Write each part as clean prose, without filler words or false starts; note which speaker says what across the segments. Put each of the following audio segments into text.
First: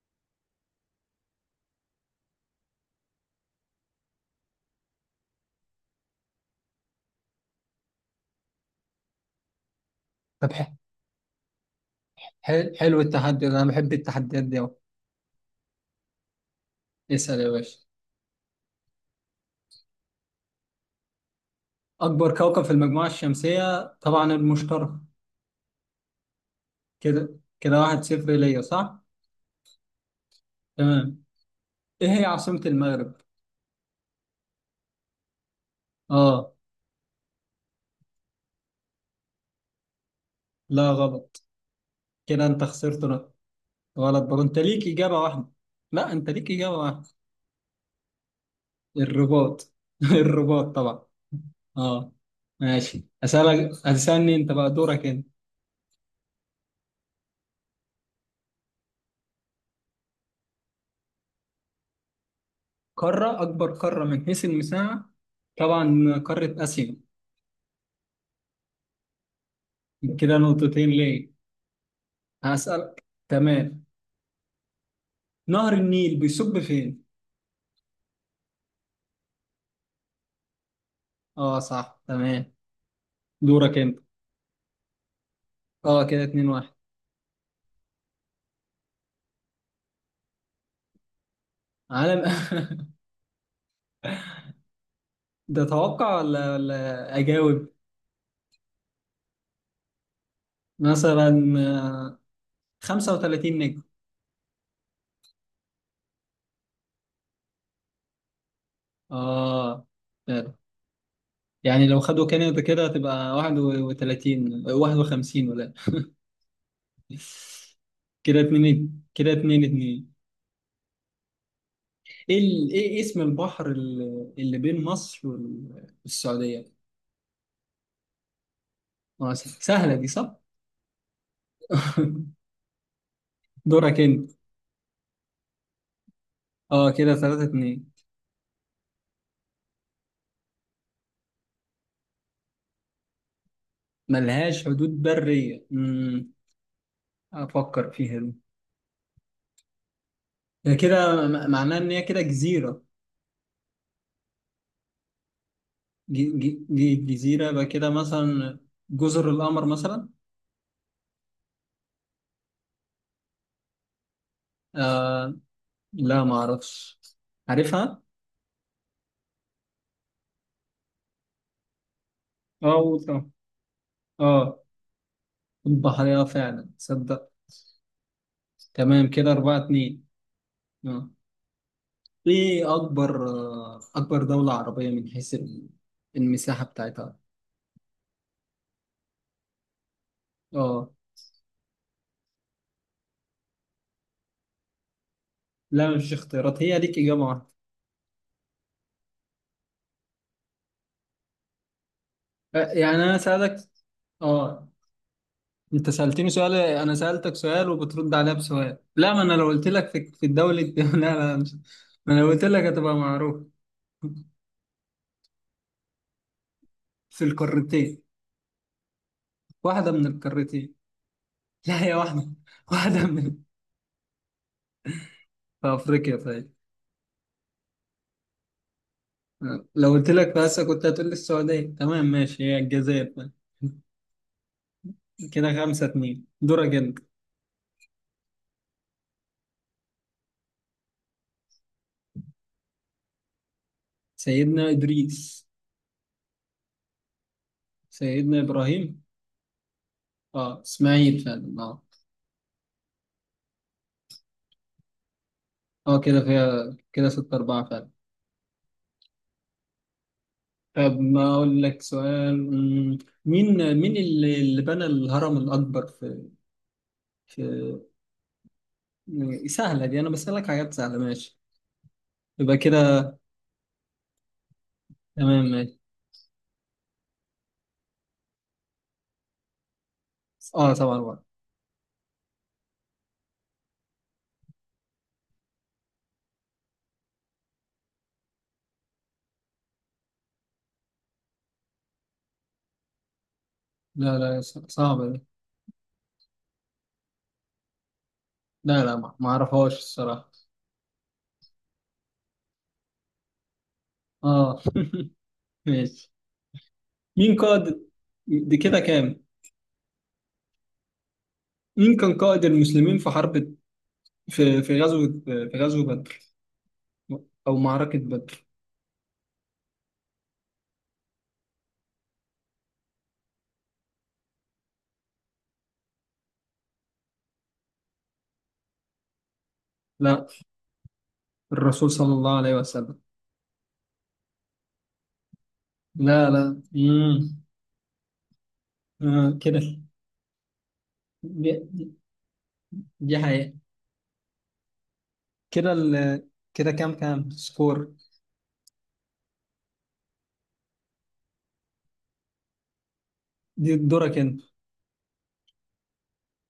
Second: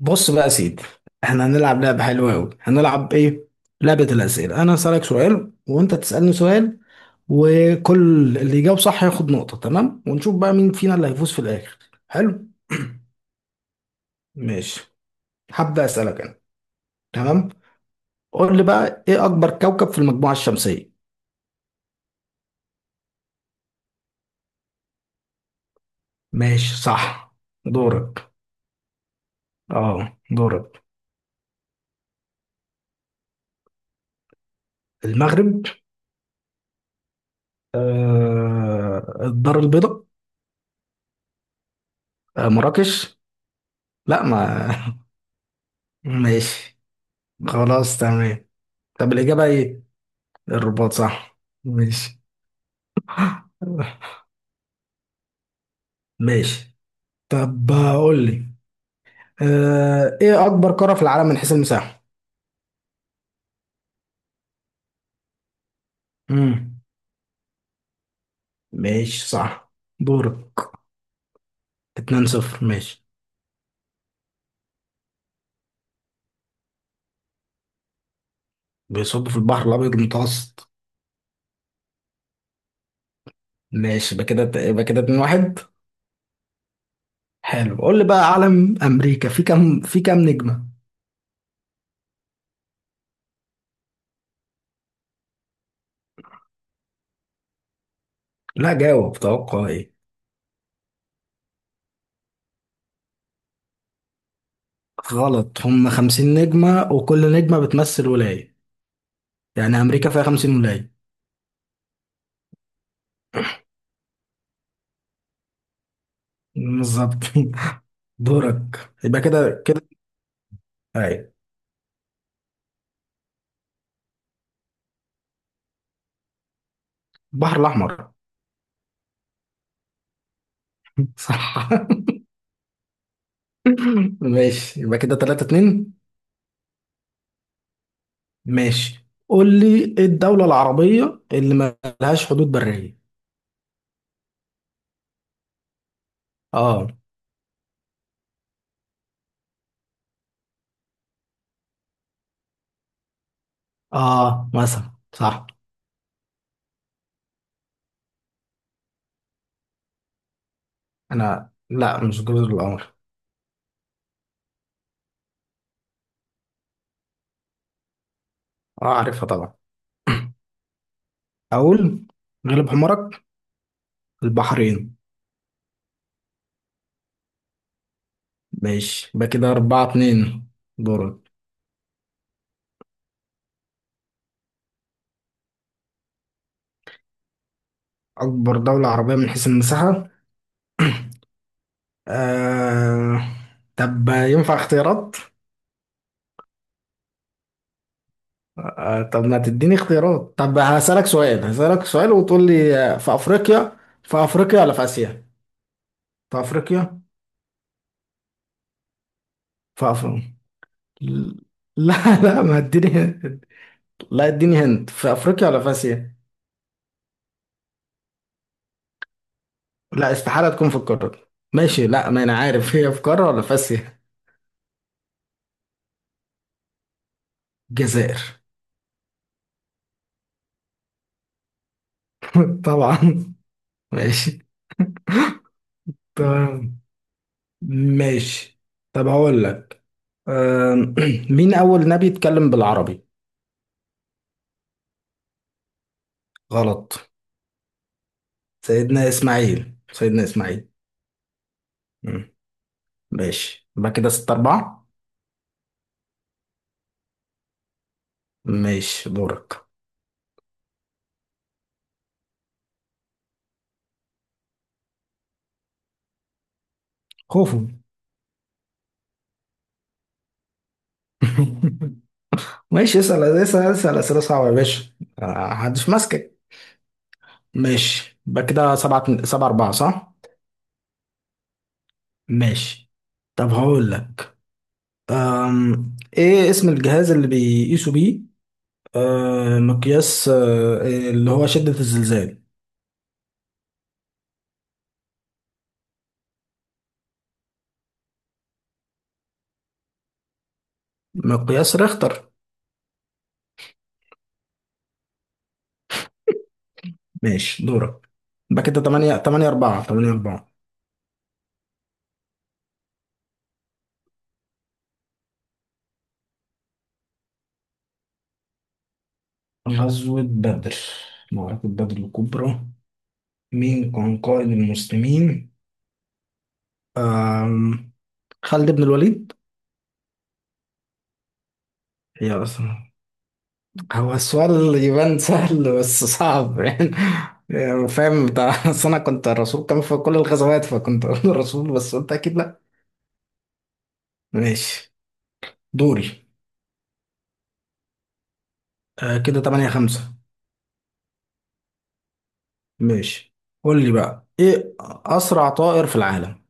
Speaker 1: بص بقى يا سيدي، احنا هنلعب لعبة حلوة أوي. هنلعب ايه؟ لعبة الأسئلة. أنا هسألك سؤال وأنت تسألني سؤال، وكل اللي يجاوب صح ياخد نقطة. تمام؟ ونشوف
Speaker 2: طب
Speaker 1: بقى مين فينا اللي هيفوز في الآخر. حلو؟
Speaker 2: حلو التحدي ده انا بحب التحديات دي أوي.
Speaker 1: ماشي، هبدأ أسألك أنا.
Speaker 2: اسأل يا
Speaker 1: تمام؟
Speaker 2: باشا.
Speaker 1: قول لي بقى، ايه أكبر كوكب في المجموعة الشمسية؟
Speaker 2: اكبر كوكب في المجموعة الشمسية طبعا المشترك.
Speaker 1: ماشي، صح.
Speaker 2: كده واحد صفر
Speaker 1: دورك.
Speaker 2: ليا، صح؟
Speaker 1: اه، دورك.
Speaker 2: تمام. ايه هي عاصمة المغرب؟
Speaker 1: المغرب.
Speaker 2: اه
Speaker 1: الدار البيضاء.
Speaker 2: لا غلط. كده انت خسرت
Speaker 1: مراكش.
Speaker 2: نقطة. غلط
Speaker 1: لا،
Speaker 2: برضه، انت ليك
Speaker 1: ما
Speaker 2: اجابة واحدة. لا انت ليك اجابة
Speaker 1: ماشي،
Speaker 2: واحدة.
Speaker 1: خلاص، تمام. طب الإجابة
Speaker 2: الرباط
Speaker 1: ايه؟
Speaker 2: الرباط
Speaker 1: الرباط.
Speaker 2: طبعا.
Speaker 1: صح.
Speaker 2: اه
Speaker 1: ماشي.
Speaker 2: ماشي، اسألك هتسألني انت بقى، دورك انت.
Speaker 1: ماشي، طب قول لي، ايه اكبر قارة في العالم من حيث المساحة.
Speaker 2: قارة، اكبر قارة من حيث المساحة طبعا قارة
Speaker 1: امم،
Speaker 2: اسيا.
Speaker 1: ماشي، صح.
Speaker 2: كده
Speaker 1: دورك.
Speaker 2: نقطتين ليا.
Speaker 1: 2 0.
Speaker 2: هسألك.
Speaker 1: ماشي.
Speaker 2: تمام. نهر النيل بيصب فين؟
Speaker 1: بيصب في البحر الابيض المتوسط.
Speaker 2: اه صح تمام. دورك انت.
Speaker 1: ماشي، يبقى كده 2 1.
Speaker 2: اه كده اتنين واحد.
Speaker 1: حلو، قول لي بقى، علم امريكا في كام نجمة؟
Speaker 2: عالم ده توقع ولا اجاوب؟
Speaker 1: لا، جاوب. توقع ايه؟
Speaker 2: مثلا آه، 35 نجم.
Speaker 1: غلط، هم 50 نجمة، وكل نجمة بتمثل ولاية. يعني
Speaker 2: اه
Speaker 1: امريكا فيها
Speaker 2: فعلا.
Speaker 1: 50 ولاية.
Speaker 2: يعني لو خدوا كندا كده هتبقى 31 51 ولا؟
Speaker 1: بالظبط.
Speaker 2: كده
Speaker 1: دورك.
Speaker 2: اتنين
Speaker 1: يبقى
Speaker 2: كده
Speaker 1: كده
Speaker 2: اتنين
Speaker 1: كده
Speaker 2: اتنين.
Speaker 1: اي.
Speaker 2: ايه اسم البحر اللي بين مصر والسعودية؟
Speaker 1: البحر الاحمر.
Speaker 2: سهلة دي، صح؟
Speaker 1: صح.
Speaker 2: دورك انت.
Speaker 1: ماشي، يبقى كده 3 2.
Speaker 2: اه كده ثلاثة اتنين.
Speaker 1: ماشي، قول لي ايه الدولة العربية اللي ما لهاش حدود برية.
Speaker 2: ملهاش حدود برية،
Speaker 1: اه،
Speaker 2: افكر فيها دي. ده كده معناه ان هي كده جزيرة.
Speaker 1: اه، مثلا صح.
Speaker 2: جزيرة يبقى كده مثلا. جزر القمر مثلا.
Speaker 1: انا لا، مش جزر القمر.
Speaker 2: آه لا ما اعرفش، عارفها.
Speaker 1: اه، عارفها طبعا. اقول، غلب
Speaker 2: اه قول
Speaker 1: حمارك.
Speaker 2: طبعا. اه
Speaker 1: البحرين.
Speaker 2: البحرية فعلا تصدق. تمام
Speaker 1: ماشي، يبقى
Speaker 2: كده
Speaker 1: كده
Speaker 2: أربعة
Speaker 1: 4
Speaker 2: اتنين.
Speaker 1: 2.
Speaker 2: اه
Speaker 1: دورك.
Speaker 2: ايه اكبر اكبر دولة عربية من حيث المساحة بتاعتها؟
Speaker 1: اكبر دولة عربية من حيث المساحة.
Speaker 2: اه
Speaker 1: آه... طب ينفع اختيارات؟
Speaker 2: لا مش اختيارات، هي ليك اجابة واحدة.
Speaker 1: طب ما تديني اختيارات. طب هسألك سؤال، وتقول لي،
Speaker 2: يعني
Speaker 1: في
Speaker 2: انا سألك.
Speaker 1: أفريقيا. في أفريقيا
Speaker 2: اه
Speaker 1: ولا في آسيا؟
Speaker 2: انت سألتني
Speaker 1: في
Speaker 2: سؤال انا
Speaker 1: أفريقيا.
Speaker 2: سألتك سؤال وبترد عليها بسؤال. لا ما انا لو قلت لك
Speaker 1: في
Speaker 2: في, في
Speaker 1: أفريقيا.
Speaker 2: الدولة لا. لا مش ما انا
Speaker 1: لا،
Speaker 2: لو
Speaker 1: لا،
Speaker 2: قلت
Speaker 1: ما
Speaker 2: لك هتبقى
Speaker 1: اديني.
Speaker 2: معروف.
Speaker 1: لا، اديني هند، في أفريقيا ولا في آسيا؟
Speaker 2: في القارتين، واحدة من
Speaker 1: لا استحالة تكون
Speaker 2: القارتين.
Speaker 1: في القارة.
Speaker 2: لا
Speaker 1: ماشي،
Speaker 2: هي
Speaker 1: لا، ما
Speaker 2: واحدة.
Speaker 1: أنا عارف هي في
Speaker 2: واحدة
Speaker 1: قارة
Speaker 2: من.
Speaker 1: ولا في آسيا.
Speaker 2: في افريقيا طيب.
Speaker 1: الجزائر.
Speaker 2: لو قلت لك في اسيا كنت هتقول لي السعودية. تمام ماشي، هي
Speaker 1: طبعا.
Speaker 2: الجزائر طيب.
Speaker 1: ماشي.
Speaker 2: كده خمسة اتنين، دورك
Speaker 1: تمام.
Speaker 2: انت.
Speaker 1: ماشي، طب هقول لك. آم، مين أول نبي اتكلم بالعربي؟
Speaker 2: سيدنا ادريس.
Speaker 1: غلط.
Speaker 2: سيدنا ابراهيم.
Speaker 1: سيدنا إسماعيل، سيدنا
Speaker 2: اه
Speaker 1: إسماعيل.
Speaker 2: اسماعيل فعلا اه.
Speaker 1: ماشي، يبقى كده ستة أربعة.
Speaker 2: اه كده فيها كده ستة أربعة فعلا.
Speaker 1: ماشي، دورك.
Speaker 2: طب ما أقول لك سؤال، مين اللي بنى الهرم الأكبر في
Speaker 1: خوفو.
Speaker 2: في؟ سهلة دي، أنا بسألك حاجات سهلة ماشي يبقى
Speaker 1: ماشي،
Speaker 2: كده.
Speaker 1: اسأل اسأل اسأل أسئلة صعبة يا باشا.
Speaker 2: تمام ماشي.
Speaker 1: محدش ماسكك. ماشي، يبقى كده سبعة أربعة، صح؟
Speaker 2: أه طبعا بقى.
Speaker 1: ماشي، طب هقول لك. إيه اسم الجهاز اللي بيقيسوا بيه مقياس اللي هو شدة الزلزال؟
Speaker 2: لا لا صعبة دي. لا لا ما أعرفهاش الصراحة.
Speaker 1: مقياس ريختر.
Speaker 2: أه ماشي. مين
Speaker 1: ماشي،
Speaker 2: قائد؟
Speaker 1: دورك.
Speaker 2: دي
Speaker 1: يبقى
Speaker 2: كده
Speaker 1: كده
Speaker 2: كام؟
Speaker 1: تمانية أربعة، تمانية أربعة.
Speaker 2: مين كان قائد المسلمين في حرب، في غزوة بدر أو معركة بدر؟
Speaker 1: غزوة بدر، معركة بدر الكبرى. مين كان قائد المسلمين؟ أم خالد بن الوليد؟
Speaker 2: لا، الرسول صلى
Speaker 1: هي
Speaker 2: الله عليه
Speaker 1: أصلا
Speaker 2: وسلم.
Speaker 1: هو السؤال يبان سهل بس
Speaker 2: لا
Speaker 1: صعب
Speaker 2: لا
Speaker 1: يعني.
Speaker 2: مم.
Speaker 1: يعني فاهم بتاع، أصل أنا كنت
Speaker 2: آه
Speaker 1: الرسول كان في كل الغزوات، فكنت أقول الرسول، بس
Speaker 2: كده.
Speaker 1: قلت أكيد لأ.
Speaker 2: دي حقيقة.
Speaker 1: ماشي.
Speaker 2: كده ال...
Speaker 1: دوري.
Speaker 2: كده كام؟ كام سكور؟
Speaker 1: كده تمانية خمسة. ماشي،
Speaker 2: دي
Speaker 1: قول لي
Speaker 2: دورك
Speaker 1: بقى
Speaker 2: انت.
Speaker 1: إيه أسرع طائر في العالم؟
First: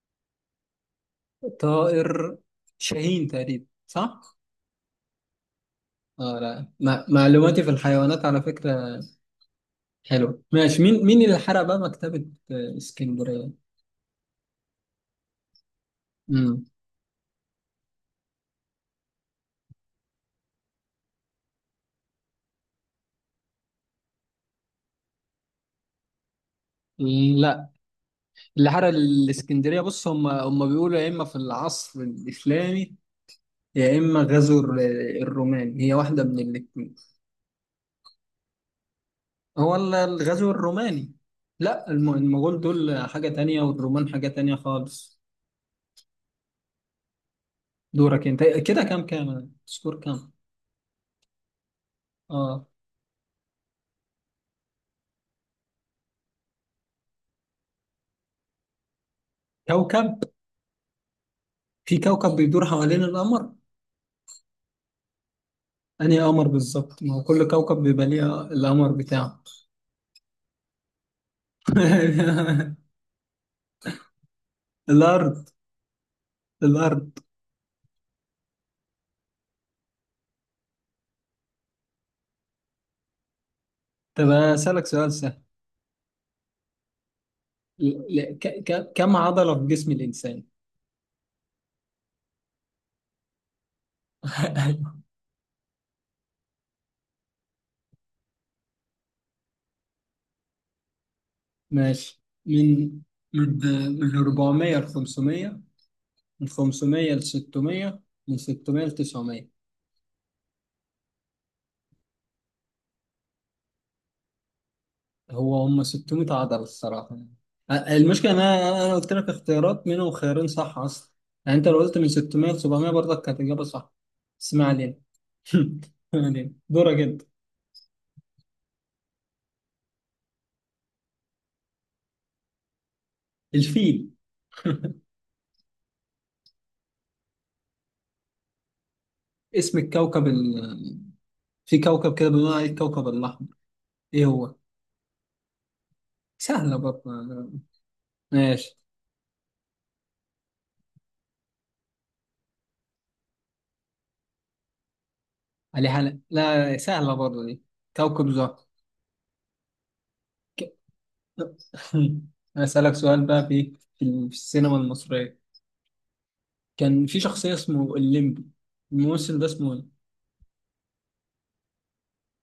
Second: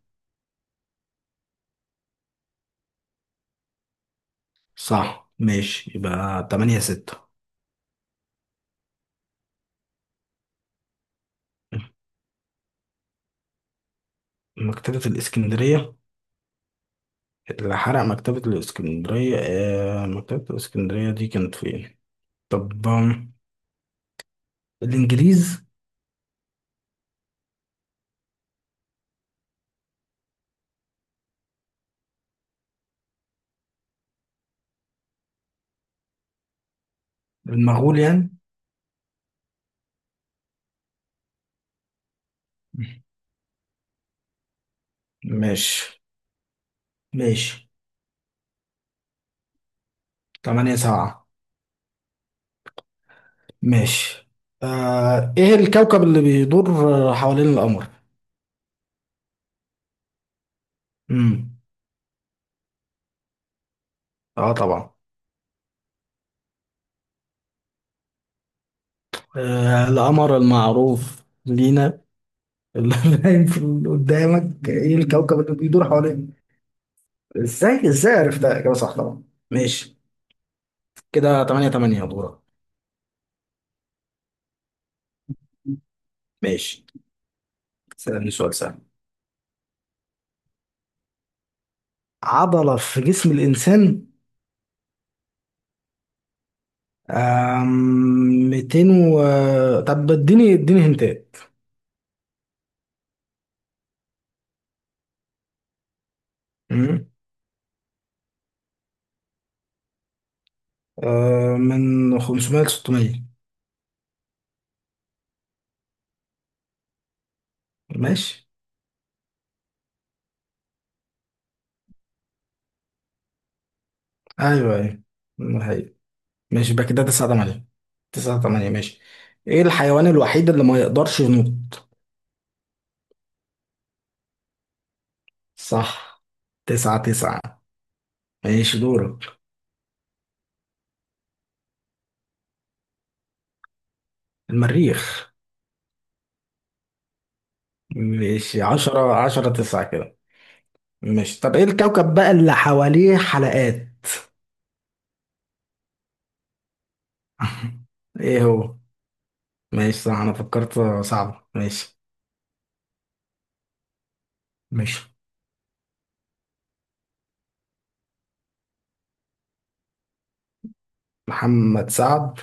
Speaker 2: طائر شاهين تقريبا صح؟
Speaker 1: صح. ماشي،
Speaker 2: اه
Speaker 1: يبقى
Speaker 2: لا
Speaker 1: تمانية
Speaker 2: ما...
Speaker 1: ستة.
Speaker 2: معلوماتي في الحيوانات على فكرة حلوة. ماشي. مين اللي حرق بقى مكتبة اسكندرية؟
Speaker 1: مكتبة الإسكندرية.
Speaker 2: امم
Speaker 1: اللي حرق مكتبة الإسكندرية، مكتبة الإسكندرية دي كانت فين؟ طب، الإنجليز.
Speaker 2: لا اللي حرق الاسكندرية، بص هم بيقولوا يا اما في العصر الإسلامي يا اما غزو الروماني. هي واحدة من الاتنين.
Speaker 1: المغول يعني.
Speaker 2: هو الغزو الروماني. لا المغول دول حاجة تانية والرومان حاجة تانية خالص.
Speaker 1: ماشي. ماشي،
Speaker 2: دورك انت. كده كام؟ كام سكور كام؟
Speaker 1: تمانية سبعة.
Speaker 2: اه.
Speaker 1: ماشي. إيه الكوكب اللي بيدور حوالين القمر؟
Speaker 2: كوكب،
Speaker 1: مم.
Speaker 2: في كوكب بيدور حوالين القمر؟
Speaker 1: آه طبعا.
Speaker 2: انهي قمر بالظبط؟ ما هو كل كوكب بيبقى ليه القمر بتاعه.
Speaker 1: القمر المعروف لينا. اللي باين قدامك، إيه الكوكب
Speaker 2: الارض،
Speaker 1: اللي بيدور حوالين؟
Speaker 2: الارض.
Speaker 1: إزاي إزاي عرفتها؟ إجابة صح طبعا. ماشي، كده تمانية تمانية. دورك.
Speaker 2: طب اسالك سؤال سهل.
Speaker 1: ماشي، سألني سؤال سهل.
Speaker 2: كم عضلة في جسم الانسان؟
Speaker 1: عضلة في جسم الإنسان. 200 و... طب اديني هنتات.
Speaker 2: ماشي. من من 400 ل 500، من
Speaker 1: أمم.
Speaker 2: 500 ل 600، من 600 ل 900.
Speaker 1: من 500 ل 600.
Speaker 2: هو هم 600 عضلة الصراحة يعني. المشكلة
Speaker 1: ماشي.
Speaker 2: إن أنا قلت لك اختيارات منهم خيارين صح أصلا. يعني أنت لو قلت من 600 ل 700 برضك كانت إجابة صح. بس ما
Speaker 1: ايوه،
Speaker 2: علينا.
Speaker 1: ايوه. هي.
Speaker 2: ما علينا،
Speaker 1: ماشي، يبقى
Speaker 2: دورك
Speaker 1: كده
Speaker 2: أنت.
Speaker 1: 9 8. 9 8. ماشي. ايه الحيوان الوحيد اللي ما يقدرش ينط؟
Speaker 2: الفيل.
Speaker 1: صح. 9 9. ماشي، دورك.
Speaker 2: اسم الكوكب ال...، في كوكب كده بنقول عليه الكوكب الأحمر، إيه هو؟
Speaker 1: المريخ.
Speaker 2: سهلة برضه.
Speaker 1: ماشي،
Speaker 2: ماشي.
Speaker 1: 10 10 9 كده. ماشي، طب ايه الكوكب بقى اللي حواليه حلقات؟
Speaker 2: علي حلق، لا سهلة برضه دي. كوكب
Speaker 1: ايه
Speaker 2: زهر.
Speaker 1: هو؟ ماشي، صح، انا
Speaker 2: ك...
Speaker 1: فكرت صعب. ماشي.
Speaker 2: أسألك سؤال بقى، في السينما
Speaker 1: ماشي.
Speaker 2: المصرية كان في شخصية اسمه الليمبي، الممثل ده اسمه ايه؟
Speaker 1: محمد سعد.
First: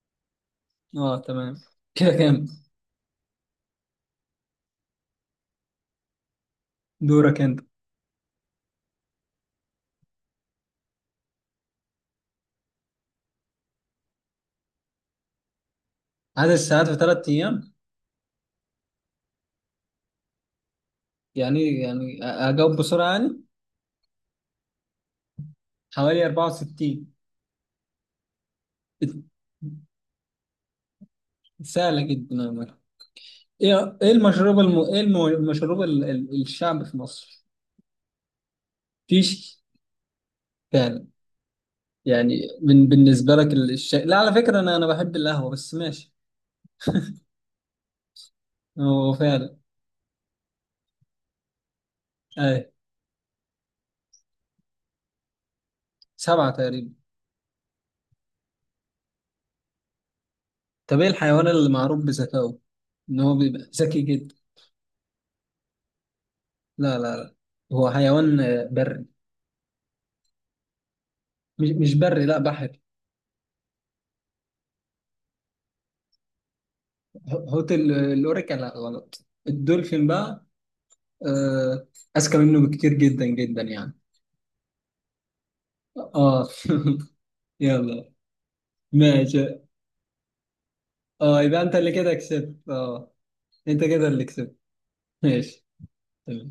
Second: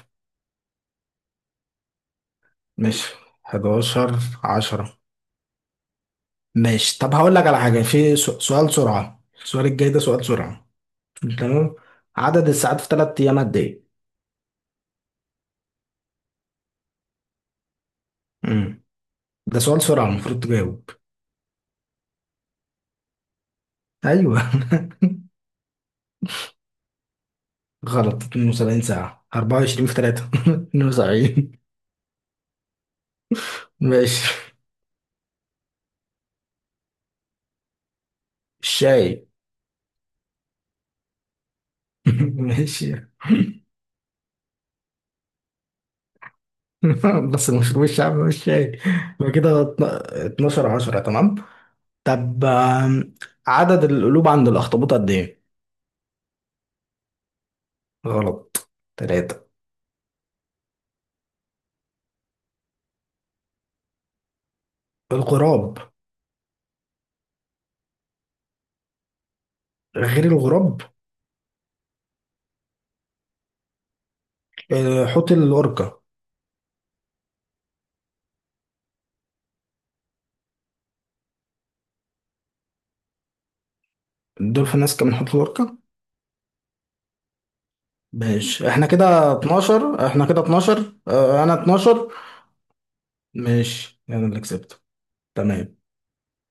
Speaker 2: اه تمام. كده كام؟
Speaker 1: ماشي، 11 10. ماشي، طب هقول
Speaker 2: دورك
Speaker 1: لك على
Speaker 2: انت.
Speaker 1: حاجة. في سؤال سرعة. السؤال الجاي ده سؤال سرعة. تمام. عدد الساعات في ثلاث أيام قد إيه؟
Speaker 2: عدد الساعات في ثلاث ايام؟
Speaker 1: امم ده سؤال سرعة، المفروض تجاوب.
Speaker 2: يعني اجاوب بسرعة يعني؟
Speaker 1: أيوه.
Speaker 2: حوالي 64.
Speaker 1: غلط. 72 ساعة. 24 في 3، 72.
Speaker 2: سهلة جدا يا مرة. ايه
Speaker 1: ماشي.
Speaker 2: المشروب الم...، ايه الم... المشروب ال... ال... الشعب في مصر؟
Speaker 1: الشاي.
Speaker 2: فيش. فعلا. يعني من...
Speaker 1: ماشي.
Speaker 2: بالنسبة لك الشاي، لا على فكرة انا بحب القهوة بس ماشي.
Speaker 1: بس المشروب الشعبي مش شاي؟
Speaker 2: هو
Speaker 1: يبقى
Speaker 2: فعلا.
Speaker 1: كده 12 10. تمام. طب،
Speaker 2: ايه.
Speaker 1: عدد القلوب عند الأخطبوط قد إيه؟
Speaker 2: سبعة تقريبا.
Speaker 1: غلط. تلاتة.
Speaker 2: طب ايه الحيوان اللي معروف بذكائه؟ ان هو بيبقى ذكي جدا.
Speaker 1: الغراب.
Speaker 2: لا لا لا. هو حيوان بري.
Speaker 1: غير الغراب.
Speaker 2: مش بري، لا بحري.
Speaker 1: حوت الأوركا.
Speaker 2: حوت الاوريكا، لا غلط، الدولفين بقى. آه، اذكى منه بكتير جدا جدا يعني.
Speaker 1: الدولفين أذكى من حوت الأوركا.
Speaker 2: اه يلا.
Speaker 1: ماشي، احنا كده
Speaker 2: ماشي.
Speaker 1: 12، احنا كده 12،
Speaker 2: اه
Speaker 1: اه انا
Speaker 2: يبقى انت اللي
Speaker 1: 12.
Speaker 2: كده كسبت. اه انت
Speaker 1: ماشي،
Speaker 2: كده اللي
Speaker 1: انا اللي
Speaker 2: كسبت.
Speaker 1: كسبت.
Speaker 2: ماشي
Speaker 1: تمام.
Speaker 2: تمام.